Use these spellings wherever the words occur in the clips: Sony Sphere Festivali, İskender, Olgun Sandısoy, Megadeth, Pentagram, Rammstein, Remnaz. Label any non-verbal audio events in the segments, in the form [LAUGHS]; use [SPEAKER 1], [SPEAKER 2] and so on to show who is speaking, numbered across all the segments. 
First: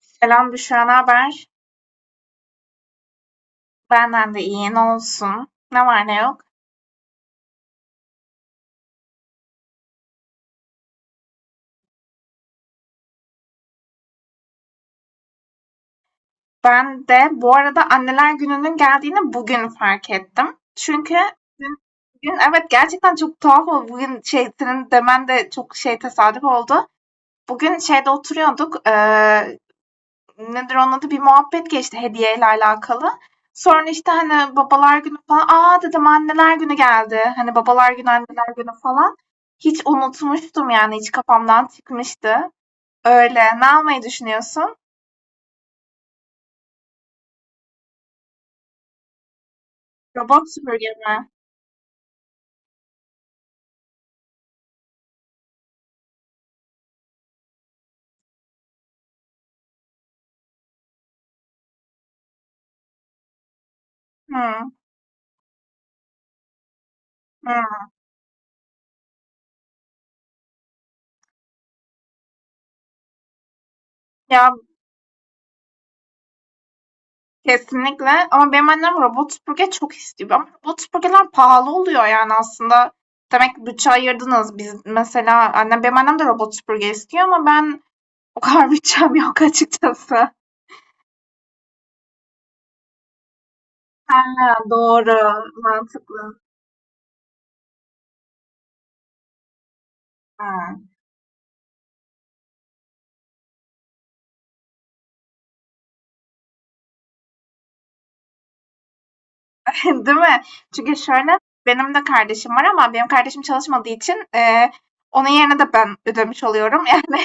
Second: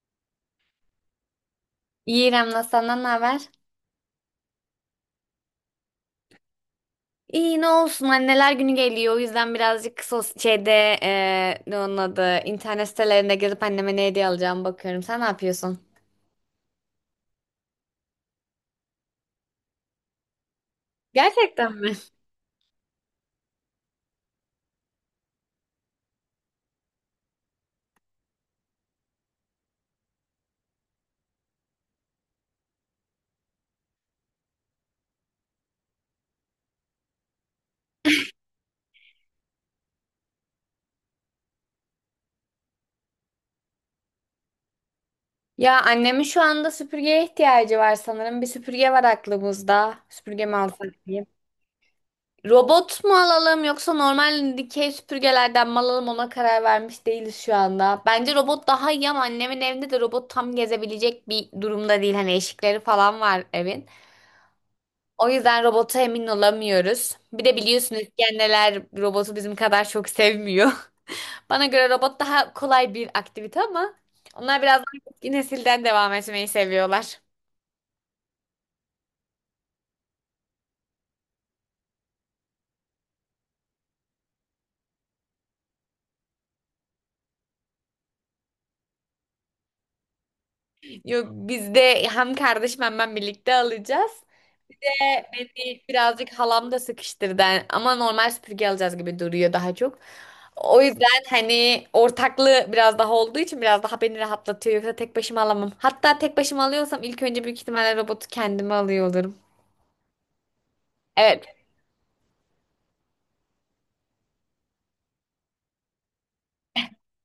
[SPEAKER 1] Selam Büşra, ne haber?
[SPEAKER 2] İyi İrem'le senden ne haber?
[SPEAKER 1] Benden de iyi, ne olsun? Ne var ne yok?
[SPEAKER 2] İyi ne olsun anneler günü geliyor o yüzden birazcık sos şeyde ne onun adı internet sitelerinde gezip anneme ne hediye alacağımı bakıyorum. Sen ne yapıyorsun?
[SPEAKER 1] Ben de bu arada Anneler Günü'nün geldiğini bugün fark ettim. Çünkü
[SPEAKER 2] Gerçekten
[SPEAKER 1] bugün,
[SPEAKER 2] mi?
[SPEAKER 1] bugün evet gerçekten çok tuhaf oldu. Bugün şey, senin demen de çok şey tesadüf oldu. Bugün şeyde oturuyorduk, nedir onun adı? Bir muhabbet geçti hediyeyle alakalı. Sonra işte hani babalar günü falan, aa dedim anneler günü geldi. Hani babalar günü, anneler günü falan. Hiç unutmuştum yani, hiç kafamdan çıkmıştı. Öyle. Ne almayı düşünüyorsun?
[SPEAKER 2] Ya annemin şu anda süpürgeye ihtiyacı var sanırım. Bir süpürge var aklımızda. Süpürge
[SPEAKER 1] Robot
[SPEAKER 2] mi
[SPEAKER 1] süpürge
[SPEAKER 2] alsak diyeyim.
[SPEAKER 1] mi?
[SPEAKER 2] Robot mu alalım yoksa normal dikey süpürgelerden mi alalım ona karar vermiş değiliz şu anda. Bence robot daha iyi ama annemin evinde de robot tam gezebilecek bir durumda değil. Hani eşikleri falan var evin.
[SPEAKER 1] Hımm,
[SPEAKER 2] O yüzden robota emin olamıyoruz. Bir de
[SPEAKER 1] hımm.
[SPEAKER 2] biliyorsunuz İskender robotu bizim kadar çok sevmiyor. [LAUGHS] Bana göre robot daha kolay bir aktivite ama
[SPEAKER 1] Ya,
[SPEAKER 2] onlar biraz daha eski nesilden devam etmeyi seviyorlar.
[SPEAKER 1] kesinlikle ama benim annem robot süpürge çok istiyor ama robot süpürgeler pahalı oluyor, yani, aslında. Demek ki bütçe ayırdınız. Biz mesela annem benim annem de robot süpürge istiyor ama ben o kadar [LAUGHS] bütçem yok açıkçası.
[SPEAKER 2] Yok biz de hem kardeşim hem ben birlikte alacağız.
[SPEAKER 1] Ha,
[SPEAKER 2] Ve
[SPEAKER 1] doğru,
[SPEAKER 2] beni birazcık
[SPEAKER 1] mantıklı.
[SPEAKER 2] halam da sıkıştırdı ama normal süpürge alacağız gibi duruyor daha çok.
[SPEAKER 1] Ha.
[SPEAKER 2] O yüzden hani ortaklığı biraz daha olduğu için biraz daha beni rahatlatıyor. Yoksa tek başıma alamam. Hatta tek başıma alıyorsam ilk önce büyük ihtimalle robotu kendime alıyor olurum.
[SPEAKER 1] [LAUGHS] Değil mi? Çünkü şöyle,
[SPEAKER 2] Evet,
[SPEAKER 1] benim de kardeşim var ama benim kardeşim çalışmadığı için, onun yerine de ben ödemiş oluyorum, [LAUGHS] yani.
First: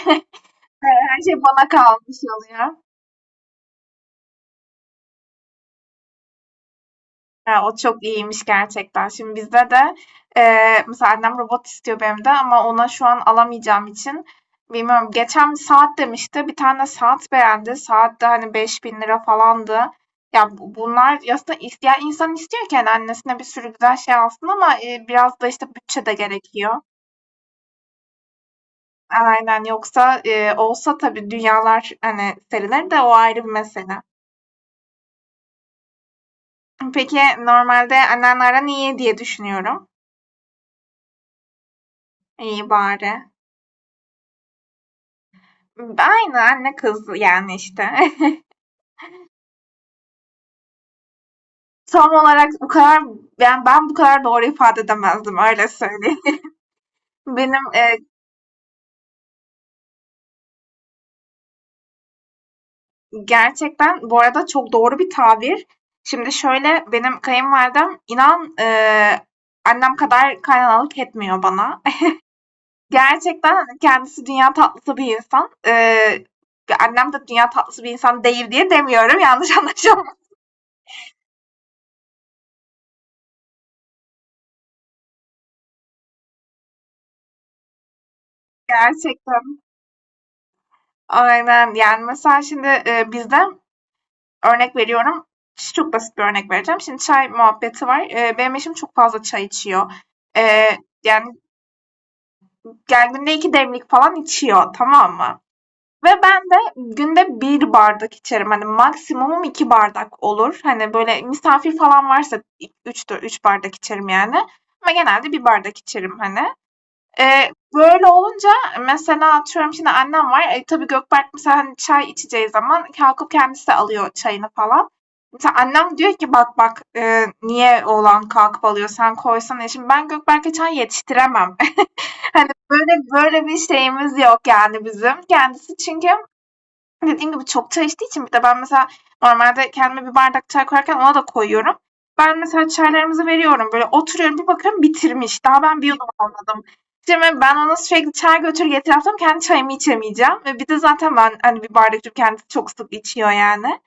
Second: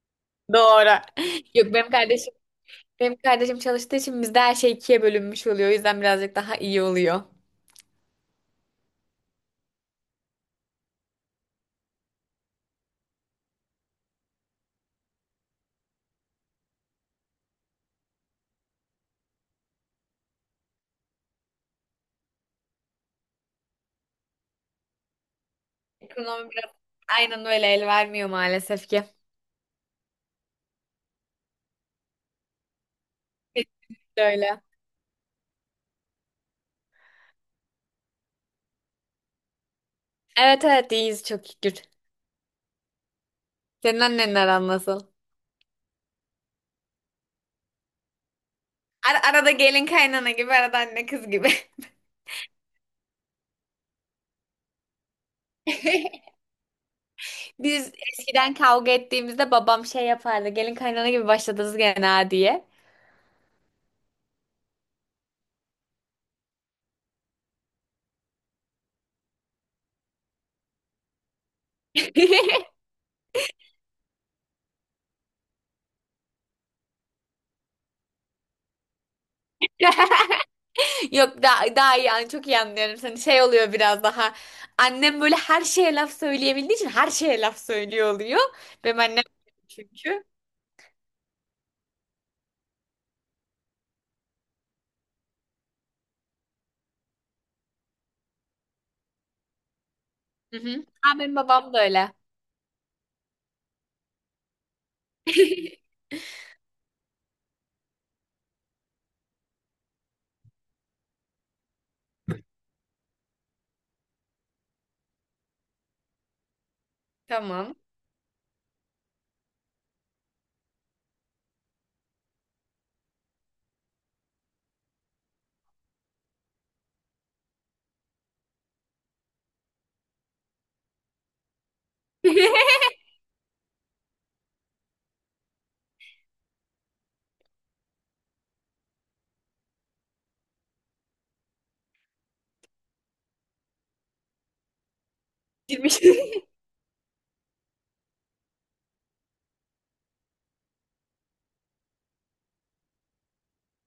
[SPEAKER 2] doğru.
[SPEAKER 1] Evet, her şey bana
[SPEAKER 2] Yok benim
[SPEAKER 1] kalmış
[SPEAKER 2] kardeşim
[SPEAKER 1] oluyor.
[SPEAKER 2] çalıştığı için bizde her şey ikiye bölünmüş oluyor. O yüzden birazcık daha iyi oluyor.
[SPEAKER 1] Ha, o çok iyiymiş gerçekten. Şimdi bizde de mesela annem robot istiyor benim de ama ona şu an alamayacağım için bilmiyorum. Geçen bir saat demişti. Bir tane saat beğendi. Saat de hani 5.000 lira falandı. Ya bunlar aslında isteyen insan istiyor ki hani annesine bir sürü güzel şey alsın ama biraz da işte bütçe de
[SPEAKER 2] Ekonomi biraz
[SPEAKER 1] gerekiyor.
[SPEAKER 2] aynen öyle el vermiyor maalesef ki.
[SPEAKER 1] Aynen yoksa olsa tabii dünyalar hani serilir de o ayrı bir mesele.
[SPEAKER 2] Kesinlikle öyle.
[SPEAKER 1] Peki normalde annenlerden iyi diye düşünüyorum.
[SPEAKER 2] Evet evet iyiyiz çok şükür.
[SPEAKER 1] İyi bari.
[SPEAKER 2] Senin annenin aran nasıl?
[SPEAKER 1] Aynı anne kız yani işte. [LAUGHS]
[SPEAKER 2] Arada gelin kaynana gibi, arada anne kız gibi.
[SPEAKER 1] Tam olarak bu kadar ben bu kadar doğru ifade edemezdim öyle söyleyeyim.
[SPEAKER 2] [LAUGHS]
[SPEAKER 1] [LAUGHS] Benim
[SPEAKER 2] Biz eskiden kavga ettiğimizde babam şey yapardı. Gelin kaynana gibi başladınız gene ha diye.
[SPEAKER 1] gerçekten bu arada çok doğru bir tabir. Şimdi şöyle benim kayınvalidem inan annem kadar kaynanalık etmiyor bana. [LAUGHS] Gerçekten hani kendisi dünya tatlısı bir insan. Annem de dünya tatlısı bir insan değil diye demiyorum. [LAUGHS] Yanlış
[SPEAKER 2] [LAUGHS]
[SPEAKER 1] anlaşılmasın
[SPEAKER 2] Yok daha iyi çok iyi anlıyorum seni. Şey oluyor biraz daha. Annem böyle her şeye laf söyleyebildiği için her şeye laf söylüyor oluyor. Benim annem öyle
[SPEAKER 1] gerçekten.
[SPEAKER 2] çünkü.
[SPEAKER 1] Aynen. Yani mesela şimdi, bizde örnek veriyorum, çok basit bir örnek vereceğim. Şimdi çay muhabbeti var. Benim eşim çok fazla çay içiyor.
[SPEAKER 2] Hı
[SPEAKER 1] Eee,
[SPEAKER 2] hı. Ha,
[SPEAKER 1] yani,
[SPEAKER 2] benim babam da öyle.
[SPEAKER 1] yani günde 2 demlik falan içiyor, tamam mı?
[SPEAKER 2] [LAUGHS]
[SPEAKER 1] Ve ben de günde bir bardak içerim. Hani maksimumum 2 bardak olur. Hani, böyle, misafir falan varsa i üçtür 3 bardak içerim yani ama genelde bir bardak içerim, hani.
[SPEAKER 2] Tamam.
[SPEAKER 1] Böyle olunca mesela atıyorum şimdi annem var. Tabii Gökberk mesela hani çay içeceği zaman kalkıp kendisi de alıyor çayını falan. Mesela annem diyor ki bak bak niye oğlan kalkıp alıyor sen koysana. Şimdi ben Gökberk'e çay yetiştiremem. [LAUGHS] Hani
[SPEAKER 2] [LAUGHS]
[SPEAKER 1] böyle böyle bir şeyimiz yok yani bizim. Kendisi çünkü hani dediğim gibi çok çay içtiği için bir de ben mesela normalde kendime bir bardak çay koyarken ona da koyuyorum. Ben mesela çaylarımızı veriyorum. Böyle oturuyorum bir bakıyorum bitirmiş. Daha ben bir
[SPEAKER 2] Girmiş.
[SPEAKER 1] yudum almadım. Şimdi ben ona sürekli çay götür getir yaptım. Kendi çayımı içemeyeceğim. Ve bir de zaten ben hani bir bardak içiyorum. Kendisi çok sık içiyor yani.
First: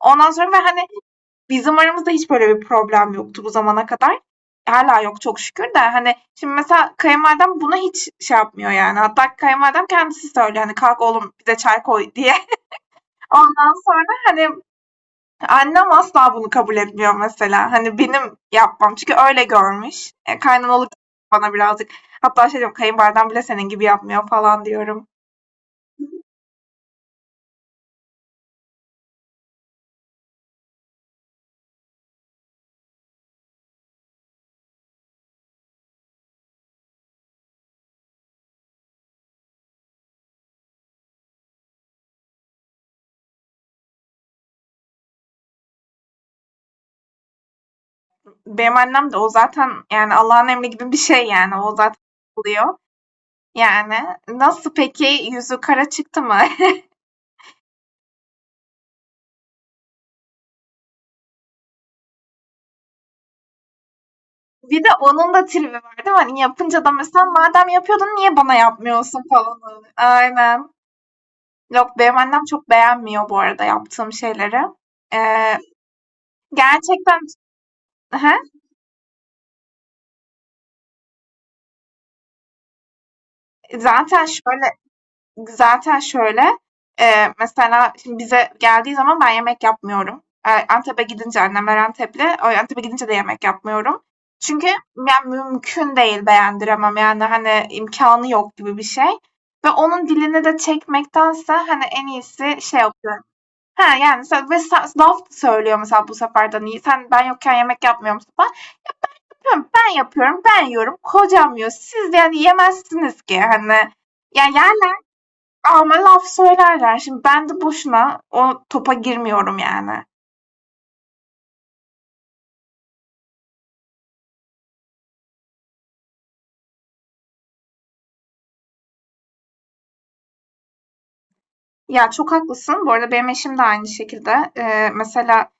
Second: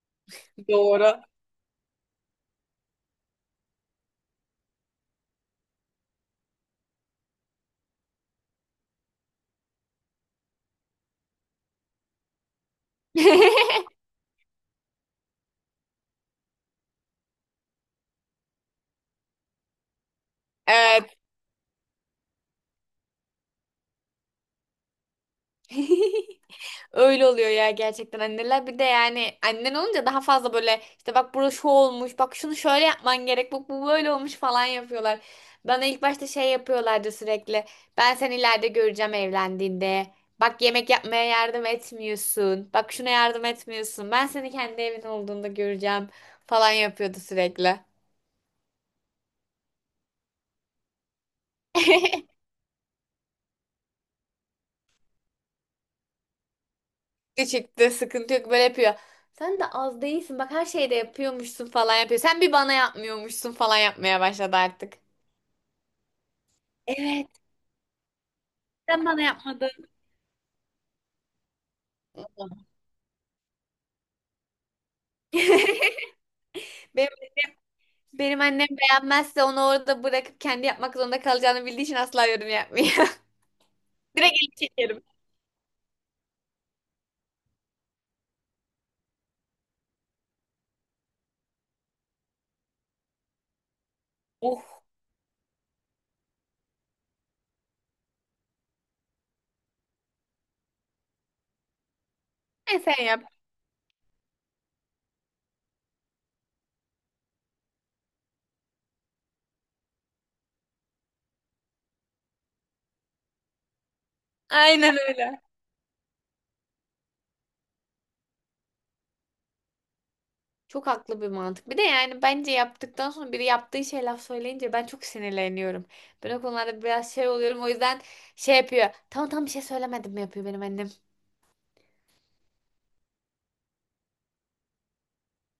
[SPEAKER 1] Ondan sonra ve
[SPEAKER 2] [LAUGHS]
[SPEAKER 1] hani
[SPEAKER 2] Doğru.
[SPEAKER 1] bizim aramızda hiç böyle bir problem yoktu bu zamana kadar. Hala yok çok şükür de hani şimdi mesela kayınvalidem buna hiç şey yapmıyor yani. Hatta kayınvalidem kendisi söylüyor hani kalk oğlum bize çay koy diye. Ondan
[SPEAKER 2] [LAUGHS]
[SPEAKER 1] sonra hani annem asla bunu kabul etmiyor mesela. Hani benim yapmam. Çünkü öyle görmüş. Kaynanalık
[SPEAKER 2] Evet.
[SPEAKER 1] bana birazcık. Hatta şey diyorum kayınvaliden bile senin gibi yapmıyor falan diyorum.
[SPEAKER 2] [LAUGHS] Öyle oluyor ya gerçekten anneler bir de yani annen olunca daha fazla böyle işte bak burası şu olmuş bak şunu şöyle yapman gerek bak bu böyle olmuş falan yapıyorlar. Bana ilk başta şey yapıyorlardı sürekli ben seni ileride göreceğim evlendiğinde bak yemek yapmaya yardım etmiyorsun bak şuna yardım etmiyorsun ben seni kendi evin olduğunda göreceğim falan yapıyordu sürekli.
[SPEAKER 1] Benim annem de o zaten yani Allah'ın emri gibi bir şey yani. O zaten
[SPEAKER 2] [LAUGHS]
[SPEAKER 1] oluyor. Yani nasıl peki yüzü kara çıktı mı?
[SPEAKER 2] Küçüktü sıkıntı yok böyle yapıyor. Sen de az değilsin bak her şeyde yapıyormuşsun falan yapıyor. Sen bir bana yapmıyormuşsun falan yapmaya başladı
[SPEAKER 1] [LAUGHS] Bir de
[SPEAKER 2] artık.
[SPEAKER 1] onun da tribi var değil mi? Hani yapınca da mesela
[SPEAKER 2] Evet.
[SPEAKER 1] madem yapıyordun niye bana
[SPEAKER 2] Sen
[SPEAKER 1] yapmıyorsun
[SPEAKER 2] bana
[SPEAKER 1] falan.
[SPEAKER 2] yapmadın.
[SPEAKER 1] Aynen. Yok benim annem çok beğenmiyor bu arada yaptığım şeyleri. Ee,
[SPEAKER 2] [LAUGHS] Benim,
[SPEAKER 1] Gerçekten. Hı.
[SPEAKER 2] Benim annem beğenmezse onu orada bırakıp kendi yapmak zorunda kalacağını bildiği için asla yorum yapmıyor. [LAUGHS]
[SPEAKER 1] Zaten
[SPEAKER 2] Direkt elini
[SPEAKER 1] şöyle
[SPEAKER 2] çekerim.
[SPEAKER 1] zaten şöyle, mesela şimdi bize geldiği zaman ben yemek yapmıyorum. Antep'e gidince annemler Antepli. O Antep'e gidince de yemek yapmıyorum. Çünkü
[SPEAKER 2] Oh.
[SPEAKER 1] yani mümkün değil beğendiremem. Yani, hani, imkanı yok gibi bir şey ve onun dilini de çekmektense, hani, en iyisi
[SPEAKER 2] E
[SPEAKER 1] şey
[SPEAKER 2] sen yap.
[SPEAKER 1] yapıyorum. He, yani, mesela ve sa laf söylüyor mesela bu sefer de, hani, sen ben yokken yemek yapmıyorum. Hem ben yapıyorum, ben yiyorum. Kocam yiyor. Siz de yani yemezsiniz ki hani. Ya yerler
[SPEAKER 2] Aynen öyle.
[SPEAKER 1] ama laf söylerler. Şimdi ben de boşuna o topa girmiyorum yani.
[SPEAKER 2] Çok haklı bir mantık. Bir de yani bence yaptıktan sonra biri yaptığı şey laf söyleyince ben çok sinirleniyorum. Ben o konularda biraz şey oluyorum. O yüzden şey yapıyor. Tamam tamam bir şey söylemedim yapıyor benim annem.
[SPEAKER 1] Ya çok haklısın. Bu arada benim eşim de aynı şekilde. Mesela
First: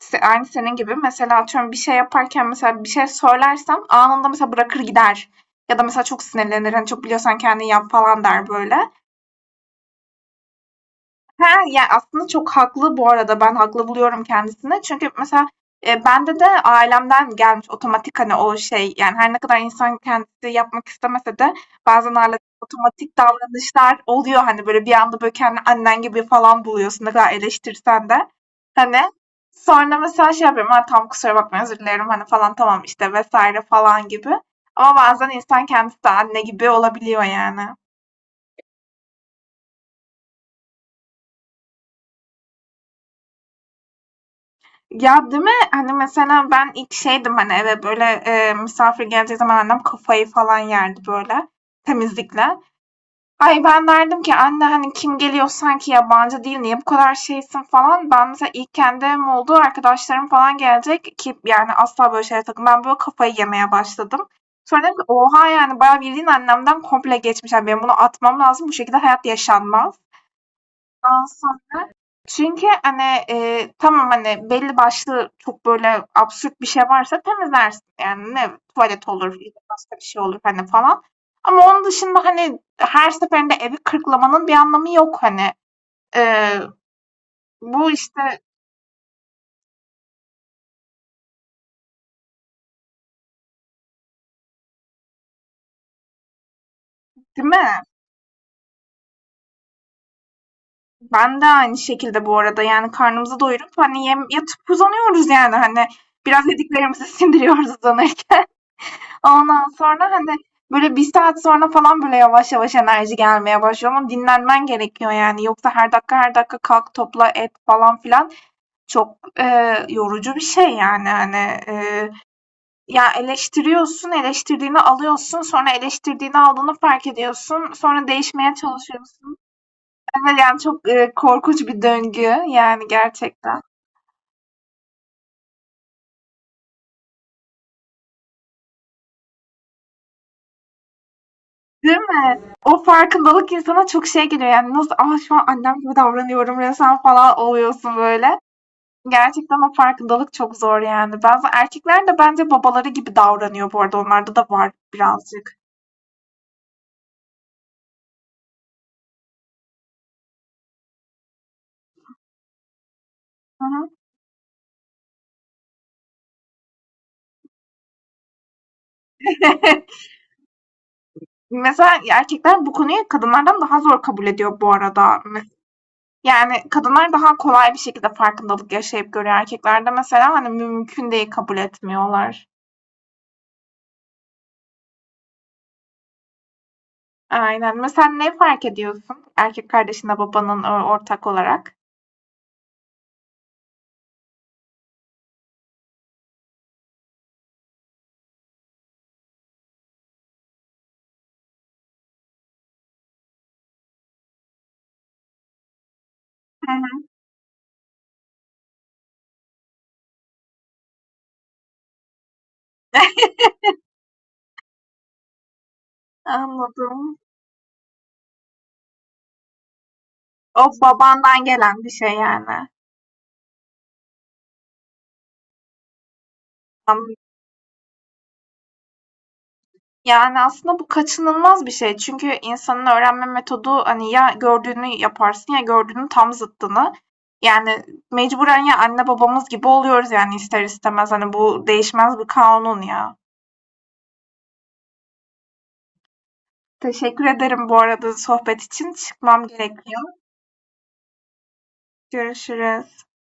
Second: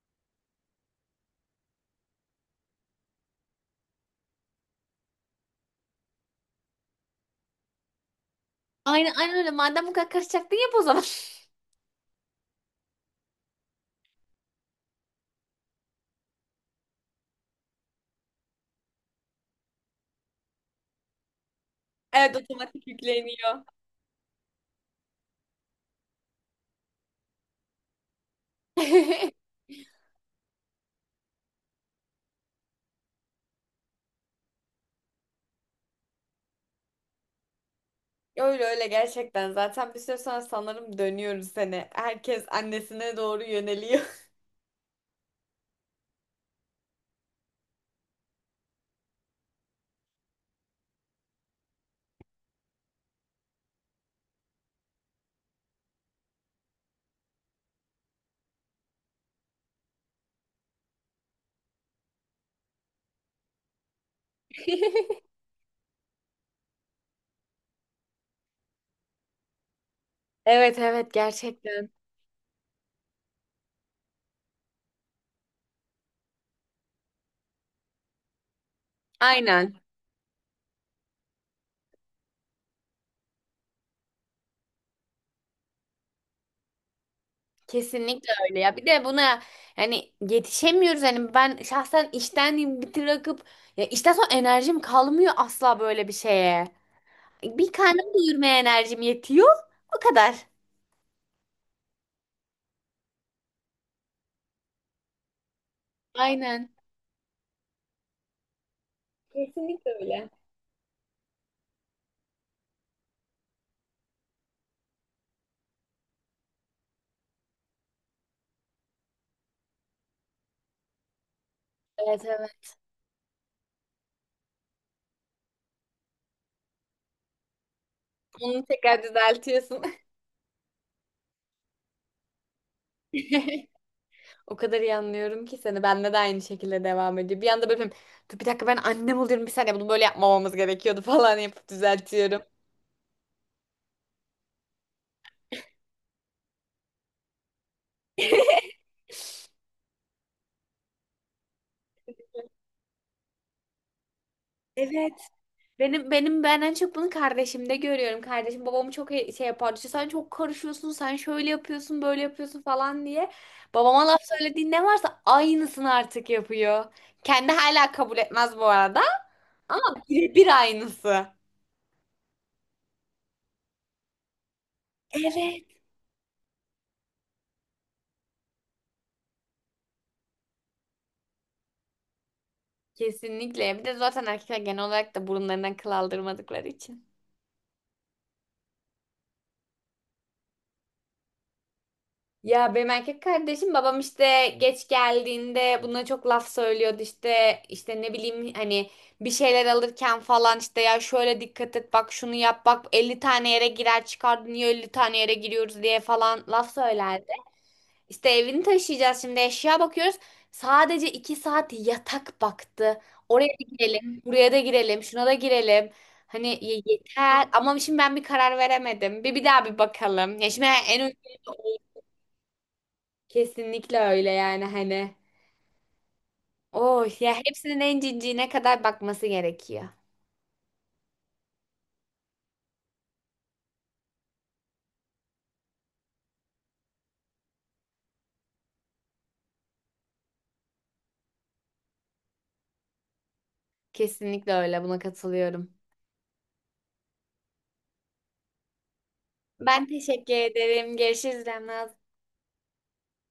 [SPEAKER 1] aynı senin gibi. Mesela atıyorum bir şey yaparken mesela bir şey söylersem anında mesela bırakır gider. Ya da mesela çok sinirlenir. Hani çok biliyorsan kendin yap falan der böyle.
[SPEAKER 2] Aynen aynen öyle. Madem bu kadar karışacaktın yap o zaman. [LAUGHS]
[SPEAKER 1] He, ya, aslında çok haklı bu arada. Ben haklı buluyorum kendisini. Çünkü mesela, bende de ailemden gelmiş otomatik, hani, o şey, yani, her ne kadar insan kendisi yapmak istemese de bazen
[SPEAKER 2] Evet
[SPEAKER 1] ailede
[SPEAKER 2] otomatik
[SPEAKER 1] otomatik
[SPEAKER 2] yükleniyor.
[SPEAKER 1] davranışlar oluyor. Hani, böyle, bir anda, böyle, kendini annen gibi falan buluyorsun ne kadar eleştirsen de. Hani,
[SPEAKER 2] [LAUGHS]
[SPEAKER 1] sonra mesela şey yapıyorum, "A, tam kusura bakma, özür dilerim." hani, falan, "Tamam, işte." vesaire falan gibi. Ama bazen insan kendisi de anne gibi olabiliyor yani.
[SPEAKER 2] Öyle öyle gerçekten. Zaten bir süre sonra sanırım dönüyoruz seni. Herkes annesine doğru yöneliyor.
[SPEAKER 1] Ya değil mi? Hani mesela ben ilk şeydim hani eve böyle misafir geleceği zaman annem kafayı falan yerdi böyle temizlikle. Ay ben derdim ki anne hani kim geliyor sanki yabancı değil niye bu kadar şeysin falan. Ben mesela ilk kendi evim oldu arkadaşlarım falan gelecek ki yani asla böyle şeylere takım. Ben böyle kafayı yemeye başladım. Sonra dedim ki
[SPEAKER 2] [LAUGHS]
[SPEAKER 1] oha yani bayağı bildiğin annemden komple geçmiş. Yani benim bunu atmam lazım bu şekilde hayat yaşanmaz.
[SPEAKER 2] Evet evet gerçekten.
[SPEAKER 1] Çünkü hani, tamam, hani, belli başlı çok böyle absürt bir şey varsa temizlersin. Yani ne tuvalet olur ya da
[SPEAKER 2] Aynen.
[SPEAKER 1] başka bir şey olur, hani, falan. Ama onun dışında, hani, her seferinde evi kırklamanın bir anlamı yok, hani. Eee, bu,
[SPEAKER 2] Kesinlikle
[SPEAKER 1] işte.
[SPEAKER 2] öyle ya. Bir de buna yani yetişemiyoruz. Hani ben şahsen işten bırakıp ya işten sonra enerjim kalmıyor asla böyle bir şeye.
[SPEAKER 1] Değil mi?
[SPEAKER 2] Bir karnım doyurmaya enerjim yetiyor. O kadar.
[SPEAKER 1] Ben de aynı şekilde bu arada, yani, karnımızı doyurup, hani, yem yatıp uzanıyoruz, yani, hani. Biraz
[SPEAKER 2] Aynen.
[SPEAKER 1] yediklerimizi [LAUGHS] sindiriyoruz uzanırken. Ondan
[SPEAKER 2] Kesinlikle
[SPEAKER 1] sonra,
[SPEAKER 2] öyle.
[SPEAKER 1] hani, böyle bir saat sonra falan böyle yavaş yavaş enerji gelmeye başlıyor ama dinlenmen gerekiyor yani. Yoksa her dakika her dakika kalk, topla, et falan filan çok, yorucu bir şey yani, hani.
[SPEAKER 2] Evet evet.
[SPEAKER 1] Ya eleştiriyorsun, eleştirdiğini alıyorsun, sonra eleştirdiğini aldığını fark ediyorsun, sonra değişmeye
[SPEAKER 2] Onu tekrar
[SPEAKER 1] çalışıyorsun.
[SPEAKER 2] düzeltiyorsun.
[SPEAKER 1] Evet, yani çok, korkunç bir döngü yani gerçekten.
[SPEAKER 2] [LAUGHS] O kadar iyi anlıyorum ki seni. Bende de aynı şekilde devam ediyor. Bir anda böyle yapıyorum, dur bir dakika ben annem oluyorum. Bir saniye bunu böyle yapmamamız gerekiyordu [LAUGHS] falan yapıp
[SPEAKER 1] Değil mi?
[SPEAKER 2] düzeltiyorum.
[SPEAKER 1] O farkındalık insana çok şey geliyor yani nasıl, ah şu an annem gibi davranıyorum resmen." falan oluyorsun böyle.
[SPEAKER 2] [LAUGHS]
[SPEAKER 1] Gerçekten o farkındalık çok zor yani. Bazı erkekler de bence babaları gibi davranıyor bu arada. Onlarda da var
[SPEAKER 2] Evet.
[SPEAKER 1] birazcık.
[SPEAKER 2] Ben en çok bunu kardeşimde görüyorum. Kardeşim babamı çok şey yapardı. İşte sen çok karışıyorsun, sen şöyle yapıyorsun, böyle yapıyorsun falan diye.
[SPEAKER 1] Hı hı.
[SPEAKER 2] Babama laf söylediğin ne varsa aynısını artık yapıyor. Kendi hala kabul etmez bu arada ama
[SPEAKER 1] [LAUGHS]
[SPEAKER 2] birebir aynısı.
[SPEAKER 1] Mesela erkekler bu konuyu kadınlardan daha zor kabul ediyor bu arada.
[SPEAKER 2] Evet.
[SPEAKER 1] Yani kadınlar daha kolay bir şekilde farkındalık yaşayıp görüyor. Erkeklerde mesela hani mümkün değil kabul etmiyorlar.
[SPEAKER 2] Kesinlikle. Bir de zaten erkekler genel olarak da burunlarından kıl aldırmadıkları için.
[SPEAKER 1] Aynen. Mesela ne fark ediyorsun? Erkek kardeşinle babanın ortak olarak.
[SPEAKER 2] Ya benim erkek kardeşim babam işte geç geldiğinde buna çok laf söylüyordu işte ne bileyim hani bir şeyler alırken falan işte ya şöyle dikkat et bak şunu yap bak 50 tane yere girer çıkar niye 50 tane yere giriyoruz diye falan
[SPEAKER 1] Hı
[SPEAKER 2] laf
[SPEAKER 1] hı.
[SPEAKER 2] söylerdi. İşte evini taşıyacağız şimdi eşya bakıyoruz sadece 2 saat yatak baktı
[SPEAKER 1] [LAUGHS]
[SPEAKER 2] oraya da girelim buraya da girelim şuna da girelim. Hani
[SPEAKER 1] Anladım.
[SPEAKER 2] yeter ama şimdi ben bir karar veremedim. Bir daha bir bakalım. Ya şimdi
[SPEAKER 1] O
[SPEAKER 2] en uygun.
[SPEAKER 1] babandan gelen bir şey yani.
[SPEAKER 2] Kesinlikle öyle yani hani. Oh ya hepsinin en cinciğine kadar bakması gerekiyor.
[SPEAKER 1] Yani, aslında bu kaçınılmaz bir şey. Çünkü insanın öğrenme metodu, hani, ya gördüğünü yaparsın ya gördüğünün tam zıttını. Yani, mecburen ya anne babamız gibi oluyoruz, yani, ister istemez. Hani, bu değişmez bir kanun ya.
[SPEAKER 2] Kesinlikle öyle buna katılıyorum.
[SPEAKER 1] Teşekkür ederim bu arada sohbet için. Çıkmam
[SPEAKER 2] Ben
[SPEAKER 1] gerekiyor.
[SPEAKER 2] teşekkür ederim. Görüşürüz Remnaz.
[SPEAKER 1] Görüşürüz.